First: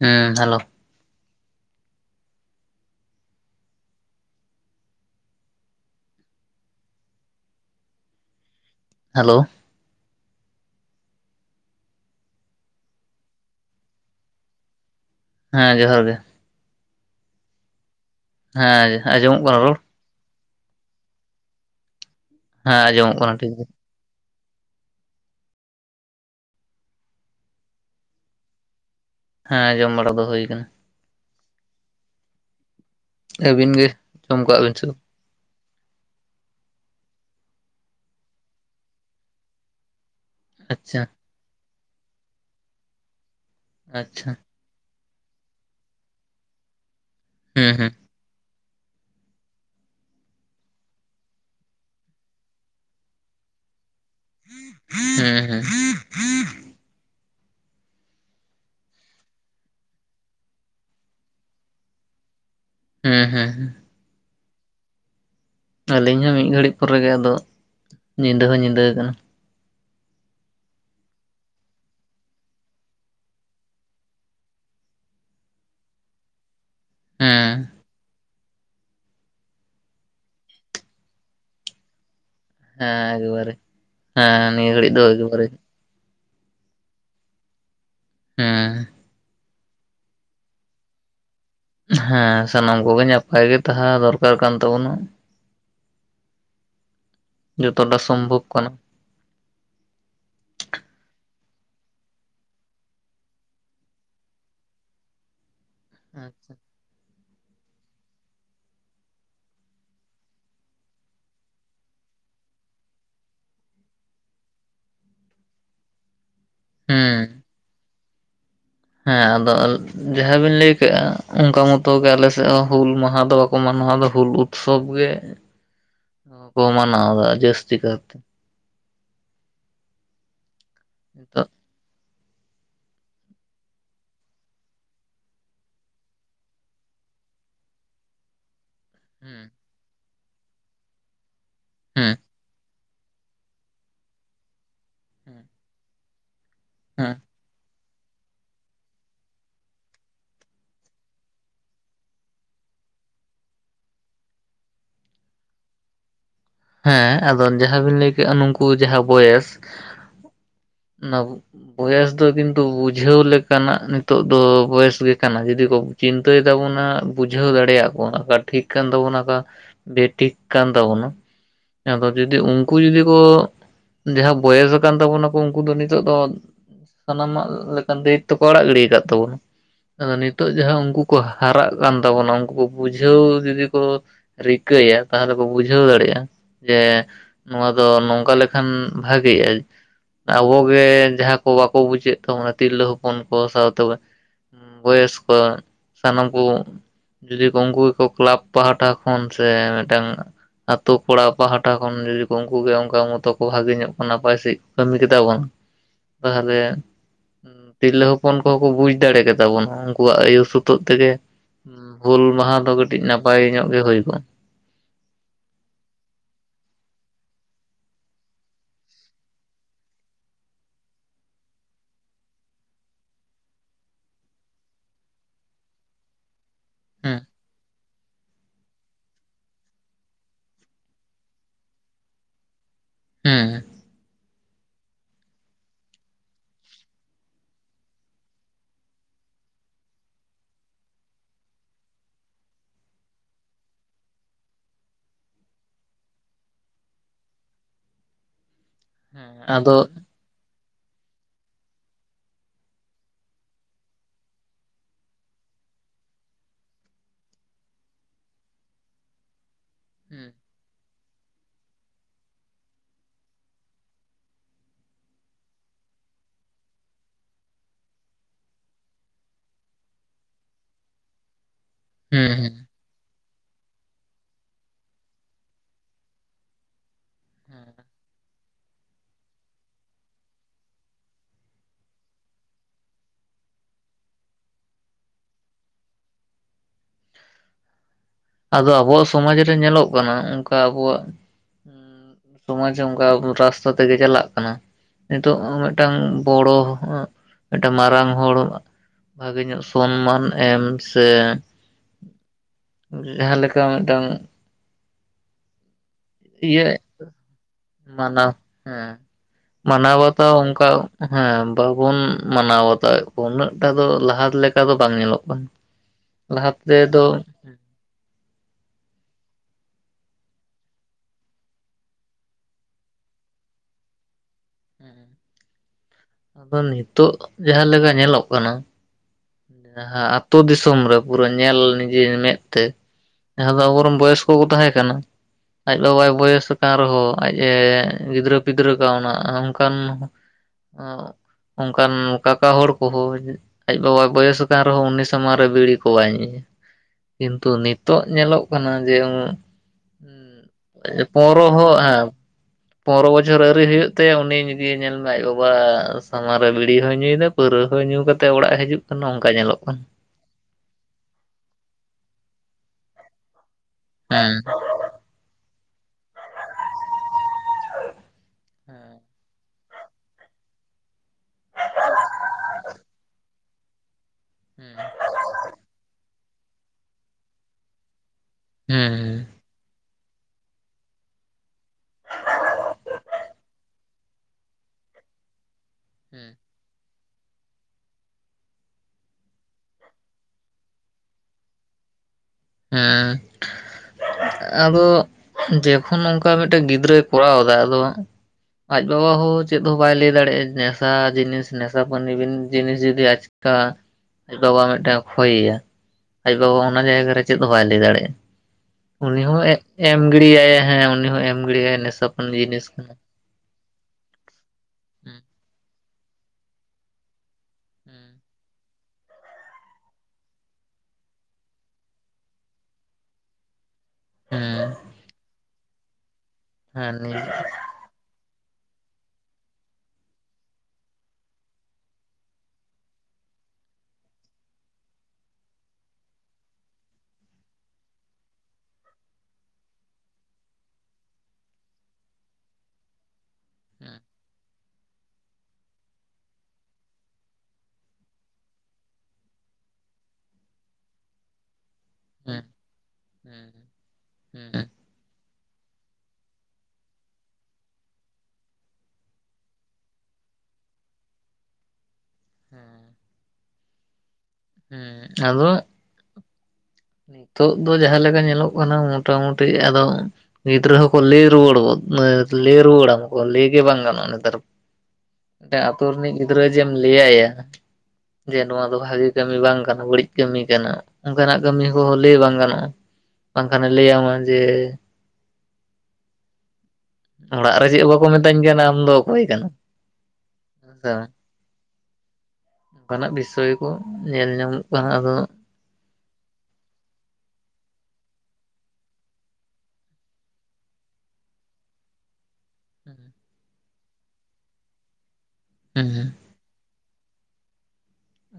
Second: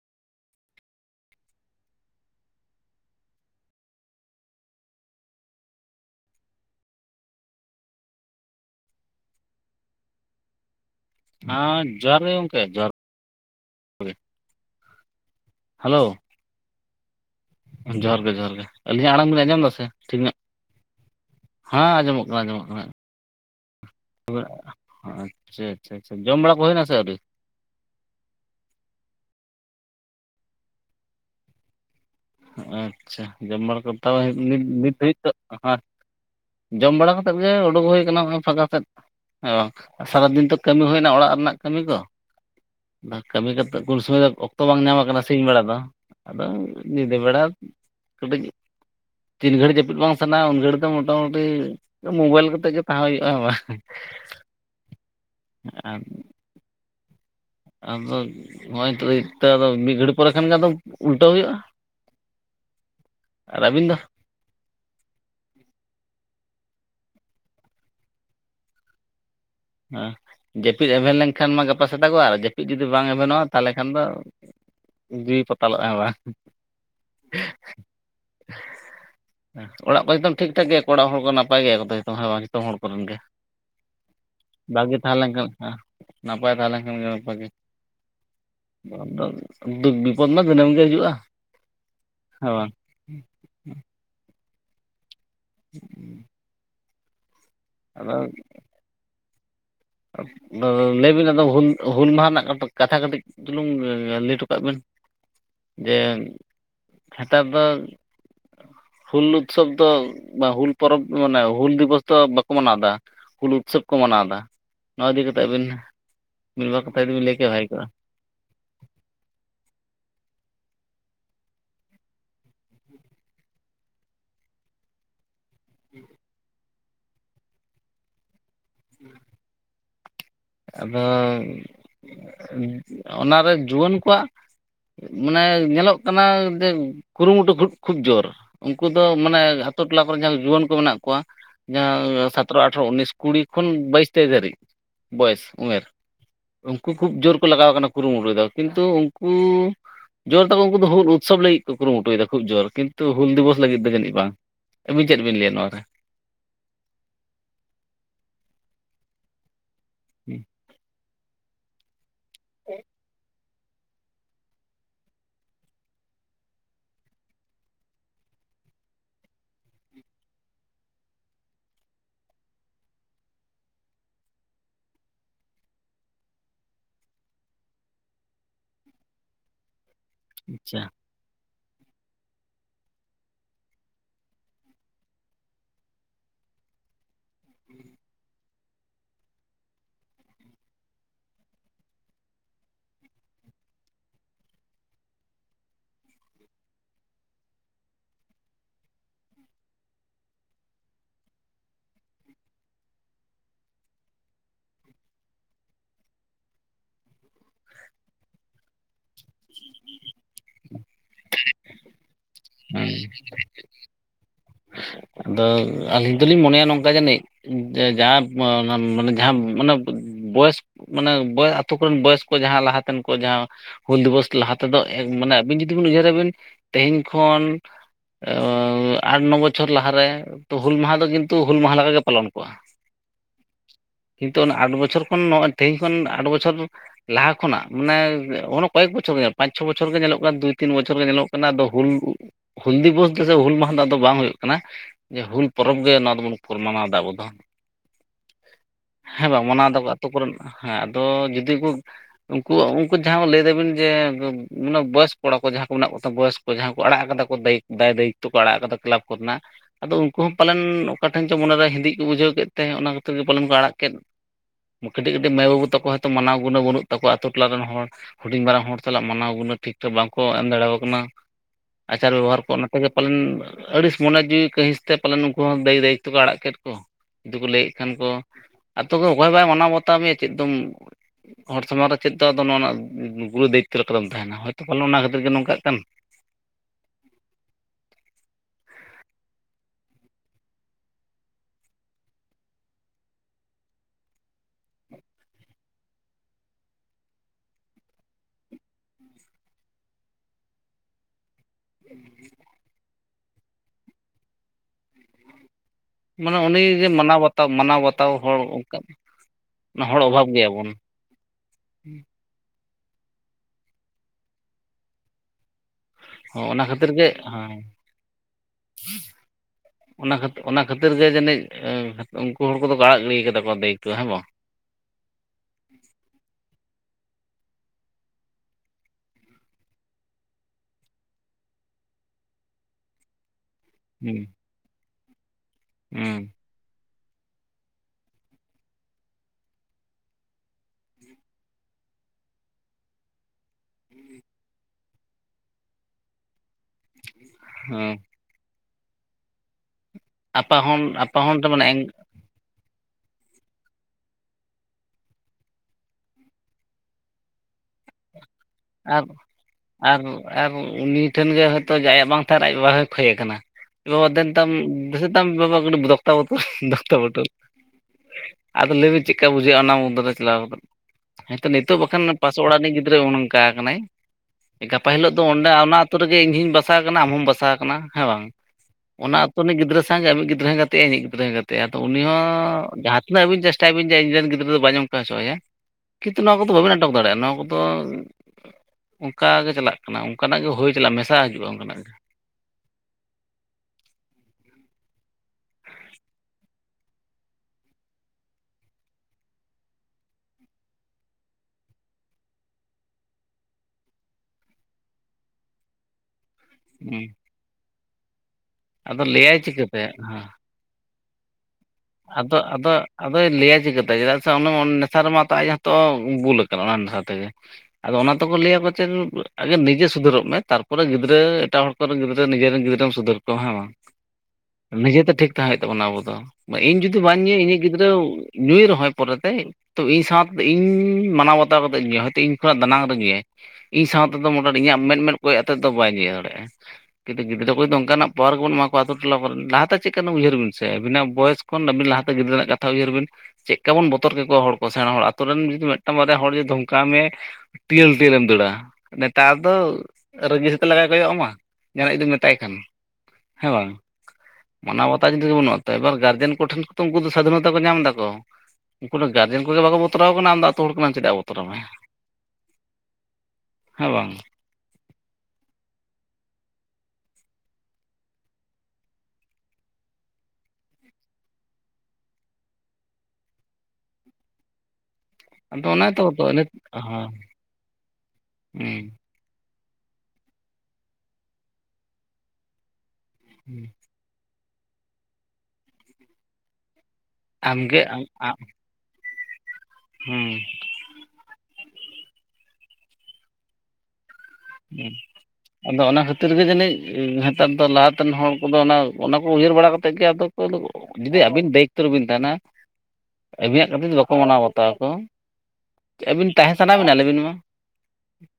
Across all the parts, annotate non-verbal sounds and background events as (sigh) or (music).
ᱦᱩᱸ hello, hello ᱦᱟᱸ ᱡᱚᱦᱟᱨ ᱜᱮ ᱜᱚᱝᱠᱮ ᱡᱚᱦᱟᱨ᱾ ᱦᱮᱸ ᱦᱮᱞᱳ ᱡᱚᱦᱟᱨ ᱜᱮ᱾ ᱡᱚᱦᱟᱨ ᱜᱮ ᱡᱚᱦᱟᱨ ᱜᱮ ᱦᱮᱸ ᱟᱹᱞᱤᱧᱟᱜ ᱟᱲᱟᱝ ᱵᱤᱱ ᱟᱸᱡᱚᱢᱚᱜ ᱠᱟᱱᱟ ᱟᱸᱡᱚᱢ ᱨᱚᱲ ᱫᱟᱥᱮ ᱴᱷᱤᱠ ᱧᱚᱜ, ᱦᱟᱸ ᱟᱸᱡᱚᱢᱚᱜ ᱠᱟᱱᱟ ᱟᱸᱡᱚᱢᱚᱜ ᱦᱮᱸ ᱠᱟᱱᱟ᱾ ᱠᱟᱱᱟ ᱴᱷᱤᱠ ᱜᱮ ᱛᱚᱵᱮ, ᱟᱪᱪᱷᱟ ᱟᱪᱪᱷᱟ ᱟᱪᱪᱷᱟ ᱡᱚᱢ ᱵᱟᱲᱟ ᱠᱚ ᱦᱩᱭᱱᱟ ᱥᱮ ᱟᱹᱣᱨᱤ? ᱦᱮᱸ ᱡᱚᱢ ᱵᱟᱲᱟ ᱫᱚ ᱦᱩᱭ ᱠᱟᱱᱟ᱾ ᱟᱪᱪᱷᱟ ᱡᱚᱢ ᱟᱹᱵᱤᱱ ᱜᱮ ᱵᱟᱲᱟᱠᱚ ᱛᱟᱣ ᱡᱚᱢ ᱠᱟᱜ ᱱᱤᱛ ᱵᱤᱱ ᱥᱮ ᱱᱤᱛ ᱵᱟᱝ? ᱫᱷᱟᱰᱤᱜ ᱛᱚ᱾ ᱦᱟ ᱡᱚᱢ ᱵᱟᱲᱟ ᱠᱟᱛᱮᱫ ᱜᱮ ᱩᱰᱩᱠ ᱦᱩᱭ ᱠᱟᱱᱟ ᱚᱱᱟ ᱯᱷᱟᱸᱠᱟ ᱥᱮᱫ᱾ ᱚ ᱥᱟᱨᱟᱫᱤᱱ ᱛᱚ ᱠᱟᱹᱢᱤ ᱟᱪᱪᱷᱟ ᱦᱩᱭᱱᱟ ᱚᱲᱟᱜ ᱨᱮᱱᱟᱜ ᱠᱟᱹᱢᱤ ᱠᱚ, ᱟᱫᱚ ᱠᱟᱹᱢᱤ ᱠᱟᱛᱮ ᱩᱱ ᱥᱩᱚᱢᱚᱭ ᱫᱚ ᱟᱪᱪᱷᱟ ᱚᱠᱛᱚ ᱵᱟᱝ ᱧᱟᱢ ᱟᱠᱟᱱᱟ ᱥᱤᱧ ᱵᱮᱲᱟ ᱫᱚ ᱟᱫᱚ, ᱧᱤᱫᱟᱹ ᱵᱮᱲᱟ ᱦᱩᱸ ᱦᱩᱸ ᱠᱟᱹᱴᱤᱡ ᱛᱤᱱ ᱜᱷᱟᱹᱲᱤᱡ ᱡᱟᱹᱯᱤᱫ ᱵᱟᱝ ᱥᱟᱱᱟᱭᱟ ᱩᱱ ᱜᱷᱟᱹᱲᱤᱡ ᱫᱚ ᱢᱚᱴᱟᱢᱩᱴᱤ ᱢᱳᱵᱟᱭᱤᱞ ᱠᱟᱛᱮᱜ ᱜᱮ ᱛᱟᱦᱮᱸ ᱦᱩᱭᱩᱜᱼᱟ ᱦᱮᱸ ᱵᱟᱝ? ᱦᱮᱸ ᱦᱮᱸ᱾ ᱟᱫᱚ ᱦᱚᱸᱜᱼᱚᱭ ᱱᱤᱛᱚᱜ ᱫᱚ ᱢᱤᱫ ᱜᱷᱟᱹᱲᱤᱡ ᱯᱚᱨᱮ ᱠᱷᱟᱱ ᱜᱮ ᱟᱫᱚ ᱩᱞᱴᱟᱹᱣ ᱦᱩᱭᱩᱜᱼᱟ᱾ (inaudible) ᱦᱮᱸ ᱦᱮᱸ ᱟᱨ ᱦᱮᱸ᱾ ᱟᱹᱵᱤᱱ ᱫᱚ ᱟᱹᱞᱤᱧ ᱦᱚᱸ ᱢᱤᱫ ᱜᱷᱟᱹᱲᱤᱡ ᱯᱚᱨᱮ ᱜᱮ ᱟᱫᱚ ᱧᱤᱫᱟᱹ ᱦᱚᱸ ᱧᱤᱫᱟᱹ ᱠᱟᱱᱟ, ᱦᱮᱜ ᱡᱟᱹᱯᱤᱫ ᱮᱵᱷᱮᱱ ᱞᱮᱱᱠᱷᱟᱱ ᱢᱟ ᱜᱟᱯᱟ ᱥᱮᱛᱟᱜᱚᱜᱼᱟ ᱟᱨ ᱡᱟᱹᱯᱤᱫ ᱡᱩᱫᱤ ᱵᱟᱝ ᱮᱵᱷᱮᱱᱚᱜᱼᱟ ᱛᱟᱦᱚᱞᱮ ᱠᱷᱟᱱ ᱫᱚ ᱡᱤᱣᱤ ᱯᱟᱛᱟᱞᱚᱜᱼᱟ ᱦᱮᱸ ᱵᱟᱝ? ᱦᱮᱸ ᱚᱲᱟᱜ ᱠᱚ ᱡᱷᱚᱛᱚᱢ ᱴᱷᱤᱠ ᱴᱷᱟᱠ ᱜᱮᱭᱟ ᱠᱚ ᱚᱲᱟᱜ ᱦᱚᱲ ᱠᱚ ᱱᱟᱯᱟᱭ ᱜᱮᱭᱟᱠᱚᱛᱚ ᱡᱷᱚᱛᱚ ᱦᱮᱸ ᱵᱟᱝ? ᱦᱚᱲ ᱠᱚᱨᱮᱱ ᱜᱮ ᱦᱮᱸ ᱮᱠᱵᱟᱨᱮ ᱦᱮᱸ ᱦᱮᱸ ᱱᱤᱭᱟᱹ ᱜᱷᱟᱹᱲᱤᱡ ᱵᱷᱟᱜᱮ ᱫᱚ ᱛᱟᱦᱮᱸ ᱞᱮᱱᱠᱷᱟᱱ ᱮᱠᱮᱵᱟᱨᱮ ᱦᱮᱸ ᱱᱟᱯᱟᱭ ᱛᱟᱦᱮᱸᱞᱮᱱ ᱠᱷᱟᱱ ᱜᱮ ᱱᱟᱯᱟᱭ ᱜᱮ ᱦᱮᱸ ᱫᱩᱠ ᱵᱤᱯᱚᱫ ᱢᱟ ᱫᱤᱱᱟᱹᱢ ᱜᱮ ᱦᱤᱡᱩᱜᱼᱟ᱾ ᱦᱮᱸ ᱥᱟᱱᱟᱢ ᱠᱚᱜᱮ ᱱᱟᱯᱟᱭᱜᱮ ᱛᱟᱦᱮᱸ ᱫᱚᱨᱠᱟᱨ ᱠᱟᱱ ᱛᱟᱵᱚᱱᱟ᱾ ᱦᱩᱸ᱾ ᱡᱚᱛᱚᱴᱟ ᱥᱚᱢᱵᱷᱚᱵ ᱠᱟᱱᱟ᱾ ᱟᱫᱚ ᱞᱟᱹᱭᱵᱤᱱ ᱟᱫᱚ ᱦᱩᱞ ᱦᱩᱞ ᱢᱟᱦᱟ ᱨᱮᱱᱟᱜ ᱠᱟᱛᱷᱟ ᱠᱟᱹᱴᱤᱡ᱾ ᱪᱩᱞᱩᱝ ᱞᱟᱹᱭ ᱦᱟᱴᱚ ᱠᱟᱜ ᱵᱤᱱ ᱡᱮ ᱦᱮᱸᱛᱟᱨ ᱫᱚ ᱦᱩᱞ ᱩᱛᱥᱚᱵ ᱫᱚ ᱵᱟᱝ ᱦᱩᱞ ᱯᱚᱨᱚᱵ ᱢᱟᱱᱮ ᱦᱩᱞ ᱫᱤᱵᱚᱥ ᱫᱚ ᱵᱟᱠᱚ ᱢᱟᱱᱟᱣ ᱫᱟ, ᱦᱩᱞ ᱩᱛᱥᱚᱵ ᱠᱚ ᱢᱟᱱᱟᱣᱫᱟ, ᱱᱚᱣᱟ ᱤᱫᱤ ᱠᱟᱛᱮᱫ ᱟᱹᱵᱤᱱ ᱢᱤᱫ ᱵᱟᱨ ᱠᱟᱛᱷᱟ ᱡᱫᱤᱵᱤᱱ ᱦᱩᱸ ᱞᱟᱹᱭ ᱠᱮᱭᱟ ᱵᱷᱟᱜᱮ ᱠᱚᱜᱼᱟ᱾ ᱦᱮᱸ ᱟᱫᱚ ᱡᱟᱦᱟᱸ ᱵᱤᱱ ᱞᱟᱹᱭᱠᱮᱜᱼᱟ ᱚᱝᱠᱟ ᱢᱚᱛᱚ ᱜᱮ ᱟᱞᱮᱥᱮᱜ ᱦᱚᱸ ᱦᱩᱞ ᱢᱟᱦᱟ ᱫᱚ ᱵᱟᱠᱚ ᱢᱟᱱᱣ ᱫᱟ ᱦᱩᱞ ᱩᱛ ᱥᱚᱵ ᱜᱮ ᱱᱚᱣᱟ ᱠᱚ ᱢᱟᱱᱟᱣᱫᱟ ᱡᱟᱹᱥᱛᱤ ᱠᱟᱨᱛᱮ᱾ (inaudible) ᱟᱫᱚ ᱱᱤᱛᱚᱜ ᱚᱱᱟ ᱨᱮ ᱡᱩᱣᱟᱹᱱ ᱠᱚᱣᱟᱜ ᱢᱟᱱᱮ ᱧᱮᱞᱚᱜ ᱠᱟᱱᱟ ᱡᱮ ᱠᱩᱨᱩᱢᱩᱴᱩ ᱠᱷᱩᱫ ᱠᱷᱩᱵ ᱡᱳᱨ᱾ ᱩᱝᱠᱩ ᱫᱚ ᱢᱟᱱᱮ ᱦᱩᱸ ᱟᱛᱳ ᱴᱚᱞᱟ ᱠᱚᱨᱮ ᱜᱮ ᱡᱟᱦᱟᱸ ᱡᱩᱣᱟᱹᱱ ᱠᱚ ᱢᱮᱱᱟᱜ ᱠᱚᱣᱟ, ᱡᱟᱦᱟᱸ ᱦᱩᱸ ᱥᱟᱛᱚᱨᱚ ᱟᱴ ᱴᱷᱚᱨᱚ, ᱩᱱᱤᱥ, ᱠᱩᱲᱤ ᱠᱷᱚᱱ ᱵᱟᱭᱤᱥ, ᱛᱮᱭᱤᱥ ᱫᱷᱟᱹᱨᱤᱡ ᱵᱚᱭᱮᱥ ᱩᱢᱮᱨ ᱩᱱᱠᱩ ᱠᱷᱩᱵ ᱦᱩᱸ ᱡᱳᱨ ᱠᱚ ᱞᱟᱜᱟᱣ ᱠᱟᱱᱟ ᱠᱩᱨᱩᱢᱩᱴᱩᱭ ᱫᱟ, ᱠᱤᱱᱛᱩ ᱩᱝᱠᱩ ᱡᱳᱨ ᱫᱟᱠᱚ ᱩᱱᱠᱩ ᱫᱚ ᱦᱩᱞ ᱩᱛᱥᱚᱵ ᱞᱟᱹᱜᱤᱫ ᱠᱚ ᱠᱩᱨᱩᱢᱩᱴᱩᱭ ᱫᱟ ᱠᱷᱩᱵ ᱡᱳᱨ ᱠᱤᱱᱛᱩ ᱦᱩᱞ ᱫᱤᱣᱚᱥ ᱞᱟᱹᱜᱤᱫ ᱫᱚ ᱡᱟᱹᱱᱤᱡ ᱵᱟᱝ᱾ ᱟᱹᱵᱤᱱ ᱪᱮᱫ ᱵᱤᱱ ᱞᱟᱹᱭᱟ ᱱᱚᱣᱟ ᱨᱮ? ᱦᱮᱸ ᱟᱫᱚ ᱡᱟᱦᱟᱸᱵᱤᱱ ᱞᱟᱹᱭ ᱠᱮᱜ-ᱟ ᱱᱩᱝᱠᱩ ᱡᱟᱦᱟᱸ ᱵᱚᱭᱮᱥ ᱦᱩᱸ᱾ ᱚᱱᱟ ᱵᱚᱭᱮᱥ ᱫᱚ ᱠᱤᱱᱛᱩ ᱵᱩᱡᱷᱟᱹᱣ ᱞᱟᱹᱠ ᱠᱟᱱᱟᱜ ᱱᱤᱛᱚᱜ ᱫᱚ ᱵᱚᱭᱮᱥ ᱜᱮ ᱠᱟᱱᱟ ᱡᱩᱫᱤ ᱠᱚ ᱪᱤᱱᱛᱟᱹᱭ ᱛᱟᱵᱚᱱᱟ ᱵᱩᱡᱷᱟᱹᱣ ᱫᱟᱲᱮᱭᱟᱜ ᱠᱚ ᱚᱠᱟ ᱴᱷᱤᱠ ᱠᱟᱱ ᱛᱟᱵᱚᱱᱟ ᱚᱱᱟ ᱠᱚ ᱵᱮ ᱴᱷᱤᱠ ᱠᱟᱱ ᱛᱟᱵᱚᱱᱟ ᱟᱫᱚ ᱡᱩᱫᱤ ᱩᱝᱠᱩ ᱡᱩᱫᱤ ᱠᱚ ᱡᱟᱦᱟᱸ ᱵᱚᱭᱮᱥ ᱠᱟᱱ ᱛᱟᱵᱚᱱᱟ ᱠᱚ ᱩᱱᱠᱩ ᱫᱚ ᱱᱤᱛᱚᱜ ᱫᱚ ᱥᱟᱱᱟ ᱢᱟᱜ ᱞᱮᱠᱟᱱ ᱫᱟᱹᱭᱤᱛᱛᱚ ᱠᱚ ᱟᱲᱟᱜ ᱜᱤᱲᱤ ᱠᱟᱜ ᱛᱟᱵᱚᱱᱟ, ᱟᱫᱚ ᱱᱤᱛᱚᱜ ᱡᱟᱦᱟᱸ ᱟᱪᱪᱷᱟ ᱩᱝᱠᱩ ᱠᱚ ᱦᱟᱨᱟᱜ ᱠᱟᱱ ᱛᱟᱵᱚᱱᱟ, ᱩᱝᱠᱩ ᱠᱚ ᱵᱩᱡᱷᱟᱹᱣ ᱡᱩᱫᱤ ᱠᱚ ᱨᱤᱠᱟᱹᱭᱟ ᱛᱟᱦᱚᱞᱮ ᱠᱚ ᱵᱩᱡᱷᱟᱹᱣ ᱫᱟᱲᱮᱭᱟᱜᱼᱟ, ᱡᱮ ᱱᱚᱣᱟ ᱫᱚ ᱱᱚᱝᱠᱟ ᱞᱮ ᱠᱷᱟᱱ ᱵᱷᱟᱜᱮᱜᱼᱟ᱾ ᱟᱵᱚ ᱜᱮ ᱡᱟᱦᱟᱸ ᱠᱚ ᱵᱟᱠᱚ ᱵᱩᱪᱮᱜ ᱛᱟᱵᱚᱱᱟ ᱛᱤᱨᱞᱟᱹ ᱦᱚᱯᱚᱱ ᱠᱚ ᱥᱟᱶ ᱛᱚᱵᱮ ᱵᱚᱭᱮᱥ ᱠᱚ ᱥᱟᱱᱟᱢ ᱠᱩ ᱡᱩᱫᱤ ᱠᱚ ᱩᱝᱠᱩ ᱜᱮᱠᱚ ᱠᱮᱞᱟᱵ ᱯᱟᱦᱟᱴᱟ ᱠᱷᱚᱱ ᱥᱮ ᱢᱤᱫᱴᱟᱝ ᱟᱛᱳ ᱯᱟᱲᱟ ᱯᱟᱦᱴᱟ ᱠᱷᱚᱱ ᱡᱩᱫᱤ ᱠᱚ ᱩᱸᱠᱩ ᱜᱮ ᱚᱸᱠᱟ ᱢᱚᱛᱚ ᱠᱚ ᱵᱷᱟᱹᱜᱤ ᱧᱚᱜ ᱠᱚ ᱱᱟᱯᱟᱭ ᱥᱟᱺᱦᱤᱡ ᱠᱟᱹᱢᱤ ᱠᱮᱫᱟ ᱵᱚᱱ, ᱵᱟᱦᱨᱮ (unintelligible) ᱛᱤᱨᱞᱟᱹ ᱦᱚᱯᱚᱱ ᱠᱚᱦᱚ ᱠᱚ ᱵᱩᱡᱽ ᱫᱟᱲᱮ ᱠᱮᱫᱟ ᱵᱚᱱ ᱩᱱᱠᱩᱣᱟᱜ ᱤᱭᱟᱹ ᱥᱩᱛᱩᱜ ᱛᱮᱜᱮ, ᱦᱩᱸ ᱦᱩᱞ ᱢᱟᱦᱟᱸ ᱫᱚ ᱦᱮᱸ ᱠᱟᱹᱴᱤᱡ ᱱᱟᱯᱟᱭ ᱧᱚᱜ ᱜᱮ ᱦᱩᱭ ᱠᱚᱜ-ᱟ᱾ ᱟᱫᱚ ᱟᱹᱞᱤᱧ ᱫᱩᱞᱤᱧ ᱢᱚᱱᱮᱭᱟ ᱱᱚᱝᱠᱟ ᱡᱟᱱᱤᱡ, ᱼᱼ ᱩᱸ ᱡᱮ ᱡᱟᱦᱟᱸᱵ ᱚᱱᱟ ᱢᱟᱱᱮ ᱡᱟᱦᱟᱸᱵ ᱚᱱᱟᱻᱵᱻᱵᱚ ᱵᱚᱭᱮᱥ, ᱢᱟᱱᱮ ᱵᱚᱭ ᱟᱹᱛᱩ ᱠᱚᱨᱮᱱ ᱵᱚᱭᱮᱥ ᱠᱚ ᱡᱟᱦᱟᱸ ᱞᱟᱦᱟ ᱛᱮᱱ ᱠᱚ ᱡᱟᱦᱟᱸᱼᱼ ᱦᱩᱞ ᱫᱤᱵᱚᱥ ᱞᱟᱦᱟ ᱛᱮᱫᱚ ᱮᱠ ᱢᱟᱱᱮ ᱟᱹᱵᱤᱱ ᱡᱩᱫᱤ ᱵᱤᱱ ᱩᱭᱦᱟᱹᱨ ᱟᱹᱵᱤᱱᱼᱼ ᱛᱮᱦᱮᱧ ᱦᱮᱸ ᱠᱷᱚᱱ ᱚᱸᱻ ᱟᱴ ᱱᱚ ᱵᱚᱪᱷᱚᱨᱼᱼ ᱞᱟᱦᱟ ᱨᱮ ᱛᱚ ᱦᱩᱞ ᱢᱟᱦᱟᱸ ᱫᱚ ᱠᱤᱱᱛᱩ ᱦᱩᱞ ᱢᱟᱦᱟᱸ ᱞᱮᱠᱟ ᱜᱮ ᱯᱟᱞᱚᱱ ᱠᱚᱜ-ᱟ᱾ ᱦᱮᱸ (inaudible) ᱠᱤᱸᱛᱩ ᱚᱱᱟ ᱟᱴ ᱵᱚᱪᱷᱚᱨ ᱠᱷᱚᱱ ᱱᱚᱜ-ᱚ ᱛᱮᱦᱮᱧ ᱠᱷᱚᱱ ᱟᱴ ᱵᱚᱪᱷᱚᱨᱼᱼ ᱞᱟᱦᱟ ᱠᱷᱚᱱᱟᱜ ᱢᱟᱱᱮᱻ‌ ᱚᱱᱚ ᱠᱚ ᱮᱠ ᱵᱚᱪᱷᱚᱨ ᱜᱮ ᱦᱩᱭᱩᱜ, ᱯᱟᱸᱪ ᱪᱷᱚ ᱵᱚᱪᱷᱚᱨ ᱜᱮ ᱧᱮᱞᱚᱜ ᱠᱟᱱᱟ ᱫᱩᱭ ᱛᱤᱱ ᱵᱚᱪᱷᱚᱨ ᱜᱮ ᱧᱮᱞᱚᱜᱼᱼ ᱚᱱᱟ ᱫᱚ ᱦᱩᱞ, ᱦᱩᱞ ᱫᱤᱵᱚᱥ ᱫᱚ ᱥᱮ ᱦᱩᱞ ᱢᱟᱦᱟᱸ ᱫᱚ ᱟᱫᱚ ᱵᱟᱝ ᱦᱩᱭᱩᱜ ᱠᱟᱱᱟ, ᱡᱮ ᱦᱩᱞ ᱯᱚᱨᱚᱵᱽ ᱜᱮ ᱱᱚᱣᱟ ᱫᱚᱵᱚᱱ ᱯᱚᱨᱢᱟᱱᱟ ᱫᱟ ᱟᱵᱚ ᱫᱚ᱾ ᱦᱮᱸ ᱵᱟᱝ ᱢᱟᱱᱟᱣ ᱮᱫᱟ ᱠᱚ ᱟᱛᱩ ᱠᱚᱨᱮᱱ ᱦᱮᱸ ᱟᱫᱚ ᱡᱩᱫᱤ ᱠᱩᱼᱼ ᱩᱱᱠᱩ ᱩᱸᱠᱩ ᱡᱟᱦᱟᱸ ᱠᱚ ᱞᱟᱹᱭ ᱮᱫᱟᱹᱵᱤᱱ ᱡᱮ ᱜᱮᱵᱽ ᱚᱱᱟ ᱵᱚᱭᱮᱥ ᱠᱚᱲᱟ ᱠᱚ ᱡᱟᱦᱟᱸ ᱠᱚ ᱢᱮᱱᱟᱜ ᱠᱚ ᱛᱟᱵᱚᱣᱟ ᱵᱚᱭᱮᱥᱼᱼ ᱠᱚ ᱡᱟᱦᱟᱸ ᱠᱚ ᱟᱲᱟᱜ ᱟᱠᱟ ᱫᱟᱠᱚ ᱫᱟᱹᱭᱤᱠ ᱫᱟᱭ ᱫᱟᱹᱭᱤᱠ ᱛᱚᱠᱚ ᱟᱲᱟᱜ ᱟᱠᱟᱫᱟ ᱠᱮᱞᱟᱵᱽ ᱠᱚᱨᱮᱱᱟᱜ, ᱟᱫᱚ ᱩᱸᱠᱩ ᱦᱚᱸ ᱯᱟᱞᱮᱱᱼᱼ ᱚᱠᱟ ᱴᱷᱮᱸᱱ ᱪᱚᱝ ᱢᱚᱱᱮ ᱨᱮ ᱦᱤᱸᱫᱤᱡ ᱠᱚ ᱵᱩᱡᱷᱟᱹᱣ ᱠᱮᱫ ᱛᱮ ᱚᱱᱟ ᱠᱷᱟᱹᱛᱤᱨ ᱜᱮ ᱯᱟᱞᱮᱱ ᱠᱚ ᱟᱲᱟᱜ ᱠᱮᱫ, ᱢᱩᱸ ᱠᱟᱹᱴᱤᱡ ᱠᱟᱹᱴᱤᱡ ᱢᱟᱹᱭ ᱵᱟᱹᱵᱩ ᱛᱟᱠᱚ ᱦᱚᱭᱛᱚ ᱢᱟᱱᱟᱣ ᱜᱩᱱᱟᱹᱣ ᱵᱟᱹᱱᱩᱜ ᱛᱟᱠᱚᱣᱟ ᱟᱛᱩ ᱴᱚᱞᱟ ᱨᱮᱱ ᱦᱚᱲ, ᱦᱩᱰᱤᱧ ᱢᱟᱨᱟᱝ ᱦᱚᱲ ᱥᱟᱞᱟᱜ ᱢᱟᱱᱟᱣ ᱜᱩᱱᱟᱹᱣ ᱴᱷᱤᱠ ᱴᱷᱟᱠ ᱵᱟᱝ ᱠᱚ ᱮᱢ ᱫᱟᱲᱮᱣᱟᱠᱚ ᱠᱟᱱᱟ᱾ ᱟᱪᱟᱨ ᱵᱮᱵᱽᱚ ᱦᱩᱸ ᱦᱟᱨ ᱠᱚ ᱦᱩᱸ ᱱᱚᱛᱮ ᱜᱮ ᱯᱟᱞᱮᱱ ᱟᱹᱲᱤᱥ, ᱢᱚᱱᱮ ᱡᱤᱣᱤ ᱠᱟᱺᱦᱤᱥ ᱛᱮ ᱯᱟᱞᱮᱱ ᱱᱩᱠᱩ ᱦᱚᱸ ᱫᱟᱹᱭ ᱫᱟᱹᱭᱤᱛᱚ ᱠᱚ ᱟᱲᱟᱜ ᱠᱮᱫ ᱠᱚ᱾ ᱡᱩᱫᱤ ᱠᱚ ᱞᱟᱹᱭᱮᱜ ᱠᱷᱟᱱ ᱠᱚ ᱟᱛᱚ ᱠᱚ ᱚᱠᱚᱭ ᱵᱟᱭ ᱢᱟᱱᱟᱣ ᱵᱟᱛᱟᱣ ᱢᱮᱭᱟ ᱪᱮᱫ ᱫᱚᱢᱼᱼ ᱦᱚᱲ ᱥᱟᱢᱟᱝ ᱨᱮ ᱪᱮᱫ ᱛᱚ ᱟᱫᱚ ᱱᱚᱣᱟ ᱱᱟᱜ ᱩᱸ ᱩᱸ ᱯᱩᱨᱟᱹ ᱫᱟᱹᱭᱤᱛᱚ ᱞᱮᱠᱟ ᱫᱚᱢ ᱛᱟᱦᱮᱸᱱᱟ ᱦᱚᱭᱛᱚ ᱚᱱᱟ ᱠᱷᱟᱹᱛᱤᱨ ᱜᱮ ᱯᱟᱞᱮ ᱱᱚᱝᱠᱟᱜ ᱠᱟᱱ᱾ ᱟᱫᱚ ᱟᱵᱚᱣᱟᱜ ᱥᱚᱢᱟᱡᱽ ᱨᱮ ᱧᱮᱞᱚᱜ ᱠᱟᱱᱟ ᱚᱸᱠᱟ ᱟᱵᱚᱣᱟᱜᱼᱼ ᱥᱚᱢᱟᱡᱽ ᱚᱸᱠᱟᱻᱵ ᱨᱟᱥᱛᱟ ᱛᱮᱜᱮ ᱪᱟᱞᱟᱜ ᱠᱟᱱᱟ᱾ ᱱᱮᱛᱚᱜ ᱚᱸ ᱢᱮᱫᱴᱟᱝ ᱵᱚᱲᱚ ᱦᱚᱸᱻᱜ ᱢᱮᱫᱴᱟᱝ ᱢᱟᱨᱟᱝ ᱦᱚᱲᱚ ᱟᱸᱜ ᱼᱼ ᱵᱷᱟᱜᱮ ᱧᱚᱜ ᱥᱚᱱᱢᱟᱱ ᱮᱢ, ᱥᱮᱼᱼ (inaudible) ᱡᱮ ᱡᱟᱦᱟᱸ ᱞᱮᱠᱟ ᱢᱮᱫᱴᱟᱝᱼᱼ ᱢᱟᱱᱮ ᱩᱱᱤ ᱤᱭᱟᱹᱜ ᱡᱮ ᱢᱟᱱᱟᱣ ᱵᱟᱛᱟᱣ ᱵᱟᱛᱟᱣ ᱢᱟᱱᱟᱣ ᱦᱚᱲ ᱚᱱᱠᱟ ᱦᱮᱸ, ᱢᱟᱱᱟᱣ ᱦᱚᱲ ᱚᱵᱷᱟᱵᱽ ᱵᱟᱛᱟᱣ ᱚᱸᱠᱟ ᱜᱮᱭᱟᱵᱚᱱ ᱚ- ᱦᱮᱸ ᱵᱟᱵᱚᱱ ᱢᱟᱱᱟᱣ ᱵᱟᱛᱟᱣᱮᱫ ᱠᱚ ᱩᱱᱟᱹᱜ ᱴᱟᱜ ᱫᱚ ᱞᱟᱦᱟ ᱞᱮᱠᱟ ᱫᱚ ᱵᱟᱝ ᱧᱮᱞᱚᱜ ᱠᱟᱱᱟ᱾ ᱦᱚᱸ ᱞᱟᱦᱟ ᱚᱱᱟ ᱠᱷᱟᱹᱛᱤᱨ ᱜᱮᱜ ᱛᱮᱫᱚ ᱦᱮᱸ, (inaudible) ᱚᱱᱟ ᱠᱷᱟᱹᱛ ᱚᱱᱟ ᱠᱷᱟᱹᱛᱤᱨ ᱜᱮ ᱡᱟᱹᱱᱤᱡ ᱮᱸ ᱦᱟᱯᱮ ᱩᱸᱠᱩ ᱦᱚᱲ ᱠᱚᱫᱚ ᱠᱚ ᱟᱲᱟᱜ ᱜᱤᱲᱤ ᱟᱠᱟᱫᱟ ᱠᱚ ᱫᱟᱹᱭᱤᱛᱚ ᱦᱮᱸᱵᱚᱝ, ᱟᱫᱚ ᱱᱤᱛᱚᱜ ᱡᱟᱦᱟᱸ ᱞᱮᱠᱟ ᱧᱮᱞᱚᱜ ᱠᱟᱱᱟ, ᱡᱟᱦᱟᱸ ᱟᱛᱩ ᱫᱤᱥᱚᱢ ᱨᱮ ᱯᱩᱨᱟᱹ ᱧᱮᱞ ᱱᱤᱡᱮᱧ ᱢᱮᱫ ᱛᱮ ᱡᱟᱦᱟᱸ ᱫᱚ ᱟᱵᱚ ᱠᱚᱢ ᱦᱩᱸ ᱵᱚᱭᱚᱥ ᱠᱚᱠᱚ ᱛᱟᱦᱮᱸ ᱠᱟᱱᱟ, ᱟᱡ ᱵᱟᱵᱟᱭ ᱦᱩᱸ ᱵᱚᱭᱚᱥ ᱠᱟᱱ ᱨᱮᱦᱚᱸ ᱟᱡ ᱮ ᱜᱤᱫᱽᱨᱟᱹᱼ ᱯᱤᱫᱽᱨᱟᱹ ᱠᱚᱣᱟ ᱚᱱᱟ ᱚᱸᱠᱟᱱ ᱦᱚᱸ ᱦᱚᱸᱼᱜ ᱚᱝᱠᱟᱱ ᱠᱟᱠᱟ ᱦᱚᱲ ᱠᱚᱦᱚ, ᱡᱮ ᱟᱡ ᱵᱟᱵᱟᱭ ᱵᱚᱭᱚᱥ ᱟᱠᱟᱱ ᱨᱮᱦᱚᱸ ᱩᱱᱤ ᱥᱟᱢᱟᱝ ᱨᱮ ᱵᱤᱲᱤ ᱠᱚ ᱵᱟᱭ ᱧᱩ ᱭᱟ ᱠᱤᱸᱛᱩ ᱦᱩᱸ ᱱᱤᱛᱚᱜ ᱧᱮᱞᱚᱜ ᱠᱟᱱᱟ ᱡᱮ ᱩᱸᱢᱩᱜ, ᱩᱸ ᱟᱯᱟᱦᱚᱱ ᱮᱸ ᱟᱯᱟᱦᱚᱱ ᱯᱚᱸᱨᱚ ᱫᱚ ᱢᱟᱱᱮ ᱦᱚᱸ ᱦᱮᱸ ᱯᱚᱸᱫᱽᱨᱚ ᱵᱚᱪᱷᱚᱨ ᱟᱹᱣᱨᱤ ᱦᱩᱭᱩᱜ ᱛᱟᱭᱟ ᱩᱱᱤ ᱤᱫᱤᱭᱮ ᱧᱮᱞ ᱢᱮ ᱟᱡ ᱵᱟᱵᱟ ᱟᱻ ᱥᱟᱢᱟᱝ ᱨᱮ ᱵᱤᱲᱤ ᱦᱚᱸᱭ ᱧᱩᱭ ᱮᱫᱟ, ᱯᱟᱹᱣᱨᱟᱹ ᱦᱚᱭ ᱧᱩ ᱠᱟᱛᱮ ᱚᱲᱟᱜ ᱮ ᱦᱟᱡᱩᱜ ᱠᱟᱱᱟ, ᱚᱝᱠᱟ ᱧᱮᱞᱚᱜ ᱠᱟᱱᱟ᱾ ᱟᱨᱦᱚᱸ ᱟᱨ ᱩᱱᱤ ᱴᱷᱮᱸᱱ ᱜᱮ ᱦᱚᱭᱛᱳᱡ ᱟᱭᱟᱜ ᱵᱟᱝ ᱴᱷᱟᱨ ᱟᱡ ᱵᱟᱵᱟ ᱦᱚᱸᱭ ᱠᱷᱚᱭ ᱟᱠᱟᱱᱟ, ᱟᱡ ᱵᱟᱵᱟ ᱫᱮᱱ ᱦᱮᱸ ᱛᱟᱢ ᱫᱮᱥᱮ ᱛᱟᱢ ᱵᱟᱵᱟ ᱠᱟᱹᱴᱤᱵ ᱫᱚᱠᱛᱟ ᱵᱚᱛᱚᱞ ᱫᱚᱠᱛᱟ ᱯᱚᱴᱳᱞ᱾ ᱟᱫᱚ ᱞᱟᱹᱭᱢᱮ ᱪᱮᱜᱠᱟ ᱵᱩᱡᱷᱟᱹᱜᱼᱟ ᱚᱱᱟ ᱢᱩᱫᱽᱨᱮ ᱪᱟᱞᱟᱣ ᱠᱟᱛᱮᱜ ᱦᱮᱸᱛᱚ ᱱᱤᱛᱚᱜ ᱵᱟᱠᱷᱟᱱ ᱯᱟᱥ ᱚᱲᱟᱜ ᱨᱤᱱᱤᱡ ᱜᱤᱫᱽᱨᱟᱹᱭ ᱚᱱ ᱚᱝᱠᱟ ᱠᱟᱱᱟᱭ ᱜᱟᱯᱟ ᱦᱤᱞᱳᱜ ᱫᱚ ᱚᱸᱰᱮ ᱚᱱᱟ ᱟᱛᱳ ᱨᱮᱜᱮ ᱤᱧᱦᱚᱧ ᱵᱟᱥᱟᱣ ᱠᱟᱱᱟ ᱟᱢ ᱦᱚᱢ ᱵᱟᱥᱟᱣ ᱠᱟᱱᱟ ᱦᱮᱸ ᱵᱟᱝ ᱚᱱᱟ ᱦᱮᱸ ᱩᱱᱤ ᱜᱤᱫᱨᱟᱹ ᱥᱟᱶᱜᱮ ᱟᱹᱢᱤᱡ ᱜᱤᱫᱽᱨᱟᱹ ᱦᱚᱸᱭ ᱜᱟᱛᱮᱜᱼᱟ ᱤᱧᱤᱡ ᱜᱤᱫᱽᱨᱟᱹ ᱦᱚᱸᱭ ᱜᱟᱛᱮᱜᱼᱟ ᱟᱫᱚ ᱩᱱᱤ ᱦᱚᱸ ᱡᱟᱦᱟᱸᱛᱤᱱᱟᱹᱜ ᱟᱹᱵᱤᱱ ᱪᱮᱥ ᱴᱟᱭᱵᱤᱱ ᱡᱮ ᱤᱧᱨᱮᱱ ᱜᱤᱫᱽᱨᱟᱹ ᱫᱚ ᱵᱟᱧ ᱚᱝᱠᱟ ᱦᱚᱪᱚᱣᱟᱭᱟ ᱠᱤᱱᱛᱩ ᱦᱮᱸ ᱱᱚᱣᱟ ᱠᱚᱫᱚ ᱵᱟᱵᱮᱱ ᱟᱴᱚᱠ ᱫᱟᱲᱮᱭᱟᱜᱼᱟ ᱱᱚᱣᱟ ᱠᱚᱫᱚ ᱚᱝᱠᱟ ᱜᱮ ᱪᱟᱞᱟᱜ ᱠᱟᱱᱟ ᱚᱝᱠᱟᱱᱟᱜ ᱜᱮ ᱦᱳᱭ ᱪᱟᱞᱟᱜᱼᱟ ᱢᱮᱥᱟ ᱦᱤᱡᱩᱜᱼᱟ ᱚᱝᱠᱟᱱᱟᱜ ᱜᱮ ᱦᱮᱸ ᱟᱫᱚ ᱡᱮᱠᱷᱚᱱ ᱚᱝᱠᱟ ᱢᱤᱫᱴᱮᱜ ᱜᱤᱫᱽᱨᱟᱹᱭ ᱠᱚᱨᱟᱣ ᱫᱟᱭ ᱟᱫᱚ ᱟᱡ ᱵᱟᱵᱟ ᱦᱚᱸ ᱪᱮᱫ ᱦᱚᱸ ᱵᱟᱭ ᱞᱟᱹᱭ ᱫᱟᱲᱮᱭᱟᱜᱼᱟ ᱱᱮᱥᱟ ᱡᱤᱱᱤᱥ ᱱᱮᱥᱟᱯᱟᱹᱱᱤ ᱵᱤᱱ ᱡᱤᱱᱤᱥ ᱡᱩᱫᱤ ᱟᱡ ᱠᱟ ᱟᱡ ᱵᱟᱵᱟ ᱢᱮᱫᱴᱟᱝ ᱠᱷᱚᱭᱮᱭᱟ ᱟᱡ ᱵᱟᱵᱟ ᱦᱚᱸ ᱚᱱᱟ ᱦᱩᱸ ᱡᱟᱭᱜᱟ ᱨᱮ ᱪᱮᱫ ᱦᱚᱸ ᱵᱟᱭ ᱞᱟᱹᱭ ᱫᱟᱲᱮᱭᱟᱜᱼᱟ ᱟᱫᱚ ᱩᱱᱤ ᱞᱟᱹᱭᱟᱭ ᱦᱚᱸ ᱮᱸᱜ ᱪᱤᱠᱟᱹᱛᱮ ᱦᱮᱸ ᱮᱢ ᱜᱤᱲᱤᱭᱟᱭᱟᱭ ᱦᱮᱸ ᱩᱱᱤ ᱦᱚᱸ ᱮᱢ ᱜᱤᱲᱤᱭᱟᱭ ᱱᱮᱥᱟ ᱟᱫᱚ ᱟᱫᱚ ᱟᱫ ᱟᱫᱚᱭ ᱞᱟᱹᱭᱟᱭ ᱪᱤᱠᱟᱹᱛᱮ ᱪᱮᱫᱟᱜ ᱥᱮ ᱚᱱᱟ ᱩᱱ ᱱᱮᱥᱟᱨᱮᱢᱟ ᱛᱚ ᱟᱡ ᱦᱚᱛᱚ ᱵᱩᱞ ᱠᱟᱱᱟ ᱚᱱᱟ ᱱᱮᱥᱟ ᱛᱮᱜᱮ ᱟᱫᱚ ᱚᱱᱟ ᱛᱮᱠᱚ ᱞᱟᱹᱭᱟᱠᱚ ᱪᱮᱫ ᱟᱜᱮ ᱱᱤᱡᱮ ᱥᱩᱫᱷᱟᱹᱨᱚᱜ ᱢᱮ ᱛᱟᱨᱯᱚᱨᱮ ᱜᱤᱫᱽᱨᱟᱹ ᱮᱴᱟᱜ ᱦᱚᱲ ᱟᱠᱚᱨᱮᱱ ᱜᱤᱫᱽᱨᱟᱹ ᱱᱤᱡᱮᱨ ᱨᱮᱱ ᱜᱤᱫᱽᱨᱟᱹᱢ ᱥᱩᱫᱷᱟᱹᱨ ᱠᱚᱣᱟ ᱦᱮᱸ ᱵᱟᱝ ᱦᱮᱸ ᱱᱤᱡᱮᱛᱮ ᱴᱷᱤᱠ ᱛᱟᱦᱮᱸ ᱦᱩᱭᱩᱜ ᱛᱟᱵᱚᱱᱟ ᱟᱵᱚ ᱫᱚ ᱤᱧ ᱦᱮᱸ ᱡᱩᱫᱤ ᱱᱤᱡ ᱵᱟᱧ ᱧᱩᱩᱭ ᱤᱧᱤᱡ ᱜᱤᱫᱽᱨᱟᱹ ᱛᱟᱹᱣ ᱧᱩᱭ ᱨᱮᱦᱚᱭ ᱯᱚᱨᱮᱛᱮ ᱛᱚ ᱤᱧ ᱥᱟᱶᱛᱮ ᱤᱧ ᱢᱟᱱᱟᱣ ᱵᱟᱛᱟᱣ ᱠᱟᱛᱮᱜ ᱧᱩᱭᱟᱭ ᱦᱚᱭᱛᱚ ᱤᱧ ᱠᱷᱚᱱᱟᱜ ᱫᱟᱱᱟᱝ ᱨᱮ ᱧᱩᱭᱟᱭ ᱤᱧ ᱥᱟᱶᱛᱮᱫᱚ ᱢᱚᱴᱢᱩᱴᱤ ᱤᱧᱟᱹᱜ ᱢᱮᱫ ᱢᱮᱫ ᱠᱚᱭᱚᱜ ᱟᱛᱮᱜ ᱫᱚ ᱵᱟᱹᱭ ᱧᱩᱭᱟ ᱫᱟᱲᱮᱭᱟᱜᱼᱟ ᱠᱤᱱᱛᱩ ᱜᱤᱫᱽᱨᱟᱹ ᱠᱚᱡᱫᱚ ᱚᱝᱠᱟᱱᱟᱜ ᱯᱟᱣᱟᱨ ᱜᱮᱵᱚᱱ ᱮᱢᱟᱠᱚᱣᱟ ᱟᱛᱳ ᱴᱚᱞᱟ ᱠᱚᱨᱮᱱ ᱞᱟᱦᱟᱛᱮ ᱪᱮᱜ ᱠᱟᱱᱟ ᱩᱭᱦᱟᱹᱨ ᱵᱤᱱ ᱥᱮ ᱟᱹᱵᱤᱱᱟᱜ ᱵᱚᱭᱮᱥ ᱠᱷᱚᱱ ᱟᱵᱤᱱ ᱞᱟᱦᱟᱛᱮ ᱜᱤᱫᱽᱨᱟᱹ ᱨᱮᱱᱟᱜ ᱠᱟᱛᱷᱟ ᱩᱭᱦᱟᱹᱨ ᱵᱤᱱ ᱪᱮᱜᱠᱟ ᱵᱚᱱ ᱦᱮᱸ ᱵᱚᱛᱚᱨ ᱠᱮᱠᱚᱣᱟ ᱦᱚᱲ ᱠᱚ ᱥᱮᱸᱲᱟ ᱦᱚᱲ ᱟᱛᱳ ᱨᱮᱱ ᱡᱩᱫᱤ ᱢᱮᱫᱴᱟᱝ ᱵᱟᱨᱭᱟ ᱦᱚᱲ ᱡᱩᱫᱤ ᱫᱷᱚᱢᱠᱟᱣ ᱢᱮᱭᱟᱭ ᱴᱤᱭᱟᱹᱞ ᱴᱤᱭᱟᱹᱞᱮᱢ ᱫᱟᱹᱲᱟ ᱱᱮᱛᱟᱨ ᱫᱚ ᱨᱟᱹᱜᱤ ᱥᱮᱛᱟ ᱞᱮᱠᱟᱭ ᱠᱚᱭᱚᱜ ᱟᱢᱟ ᱡᱟᱦᱟᱱᱟᱜ ᱡᱩᱫᱤᱢ ᱢᱮᱛᱟᱭ ᱦᱮᱸ ᱠᱷᱟᱱ ᱦᱮᱸ ᱵᱟᱝ ᱦᱮᱸ ᱢᱟᱱᱟᱣ ᱵᱟᱛᱟᱣ ᱡᱤᱱᱤᱥ ᱵᱟᱹᱱᱩᱜ ᱟᱛᱚ ᱮᱵᱟᱨ ᱜᱟᱨ ᱜᱟᱨᱡᱮᱱ ᱠᱚᱴᱷᱮᱱ ᱦᱚᱸ ᱛᱚ ᱩᱝᱠᱩ ᱫᱚ ᱥᱟᱫᱷᱤᱱᱚᱛᱟ ᱠᱚ ᱧᱟᱢ ᱫᱟᱠᱚ ᱩᱝᱠᱩ ᱨᱮᱱ ᱜᱟᱨᱡᱮᱱ ᱠᱚᱜᱮ ᱵᱟᱠᱚ ᱵᱚᱛᱚᱨᱟᱠᱚ ᱠᱟᱱᱟ ᱟᱢ ᱫᱚ ᱟᱛᱳ ᱦᱚᱲ ᱠᱟᱱᱟᱢ ᱪᱮᱫᱟᱜᱼᱮ ᱵᱚᱛᱚᱨᱟᱢᱟ ᱦᱮᱸ ᱦᱮᱸ ᱵᱟᱝ ᱦᱮᱸ ᱟᱫᱚ ᱱᱤᱛᱚᱜ ᱫᱚ ᱡᱟᱦᱟᱸᱞᱮᱠᱟ ᱧᱮᱞᱚᱜ ᱠᱟᱱᱟ ᱢᱚᱴᱟᱢᱩᱴᱤ ᱟᱫᱚ ᱜᱤᱫᱽᱨᱟᱹ ᱦᱚᱸ ᱠᱚ ᱞᱟᱸᱭᱮᱴ ᱨᱩᱣᱟᱹᱲ ᱜᱚᱫ ᱮᱸ ᱞᱟᱹᱭ ᱨᱩᱣᱟᱹᱲᱟ ᱠᱚ ᱞᱟᱹᱭ ᱜᱮ ᱵᱟᱝ ᱜᱟᱱᱚᱜᱼᱟ ᱱᱤᱛᱟᱨ (inaudible) ᱥᱮ ᱟᱛᱳ ᱛᱚ ᱨᱤᱱᱤᱡ ᱜᱤᱫᱽᱨᱟᱹ ᱱᱤᱛ ᱡᱮᱢ ᱦᱚᱸ ᱞᱟᱹᱭᱟᱭᱟ ᱡᱮ ᱱᱚᱣᱟ ᱦᱩᱸ ᱫᱚ ᱵᱷᱟᱜᱮ ᱠᱟᱹᱢᱤ ᱵᱟᱝ ᱠᱟᱱᱟ ᱵᱟᱹᱲᱤᱡ ᱠᱟᱹᱢᱤ ᱠᱟᱱᱟ ᱚᱝᱠᱟᱱᱟᱜ ᱠᱟᱹᱢᱤ ᱦᱚᱸ ᱞᱟᱹᱭ ᱵᱟᱝ ᱜᱟᱱᱚᱜᱼᱟ ᱦᱩᱸ ᱵᱟᱝᱠᱷᱟᱱᱮ ᱞᱟᱹᱭ ᱟᱢᱟ ᱡᱮ- ᱚᱲᱟᱜ ᱨᱮ ᱪᱮᱫ ᱟᱢᱜᱮ ᱦᱚᱸ ᱟᱢ ᱵᱟᱠᱚ ᱢᱮᱛᱟᱹᱧ ᱠᱟᱱᱟ ᱟᱢ ᱫᱚ ᱚᱠᱚᱭ ᱠᱟᱱᱟᱢ ᱦᱩᱸ ᱦᱮᱸ। ᱱᱚᱝᱠᱟᱱᱟᱜ ᱵᱤᱥᱚᱭ ᱠᱚ ᱧᱮᱞ ᱧᱟᱢᱚᱜ ᱠᱟᱱᱟ ᱟᱫᱚ ᱦᱮᱸ ᱟᱫᱚ ᱚᱱᱟ ᱠᱷᱟᱹᱛᱤᱨ ᱜᱮ ᱡᱟᱹᱱᱤᱡ ᱱᱮᱛᱟᱨ ᱫᱚ ᱞᱟᱦᱟᱛᱮᱱ ᱦᱚᱲ ᱠᱚᱫᱚ ᱚᱱᱟ ᱚᱱᱟᱠᱚ ᱩᱭᱦᱟᱹᱨ ᱵᱟᱲᱟ ᱠᱟᱛᱮᱫ ᱜᱮ ᱟᱫᱚ ᱠᱚ ᱡᱩᱫᱤ ᱟᱵᱤᱱ ᱫᱟᱭᱤᱛᱛᱚ ᱨᱮᱵᱤᱱ ᱛᱟᱦᱮᱱᱟ- ᱦᱮᱸ ᱟᱹᱵᱤᱱᱟᱜ ᱠᱷᱟᱛᱤᱨ ᱫᱚ ᱵᱟᱠᱚ ᱢᱟᱱᱟᱣ ᱵᱟᱛᱟᱣ ᱟᱠᱚ ᱦᱩᱸ ᱟᱹᱵᱤᱱ ᱛᱟᱦᱮᱸ ᱥᱟᱱᱟ ᱵᱟᱱᱟ ᱞᱮᱭ ᱵᱤᱱ ᱢᱟ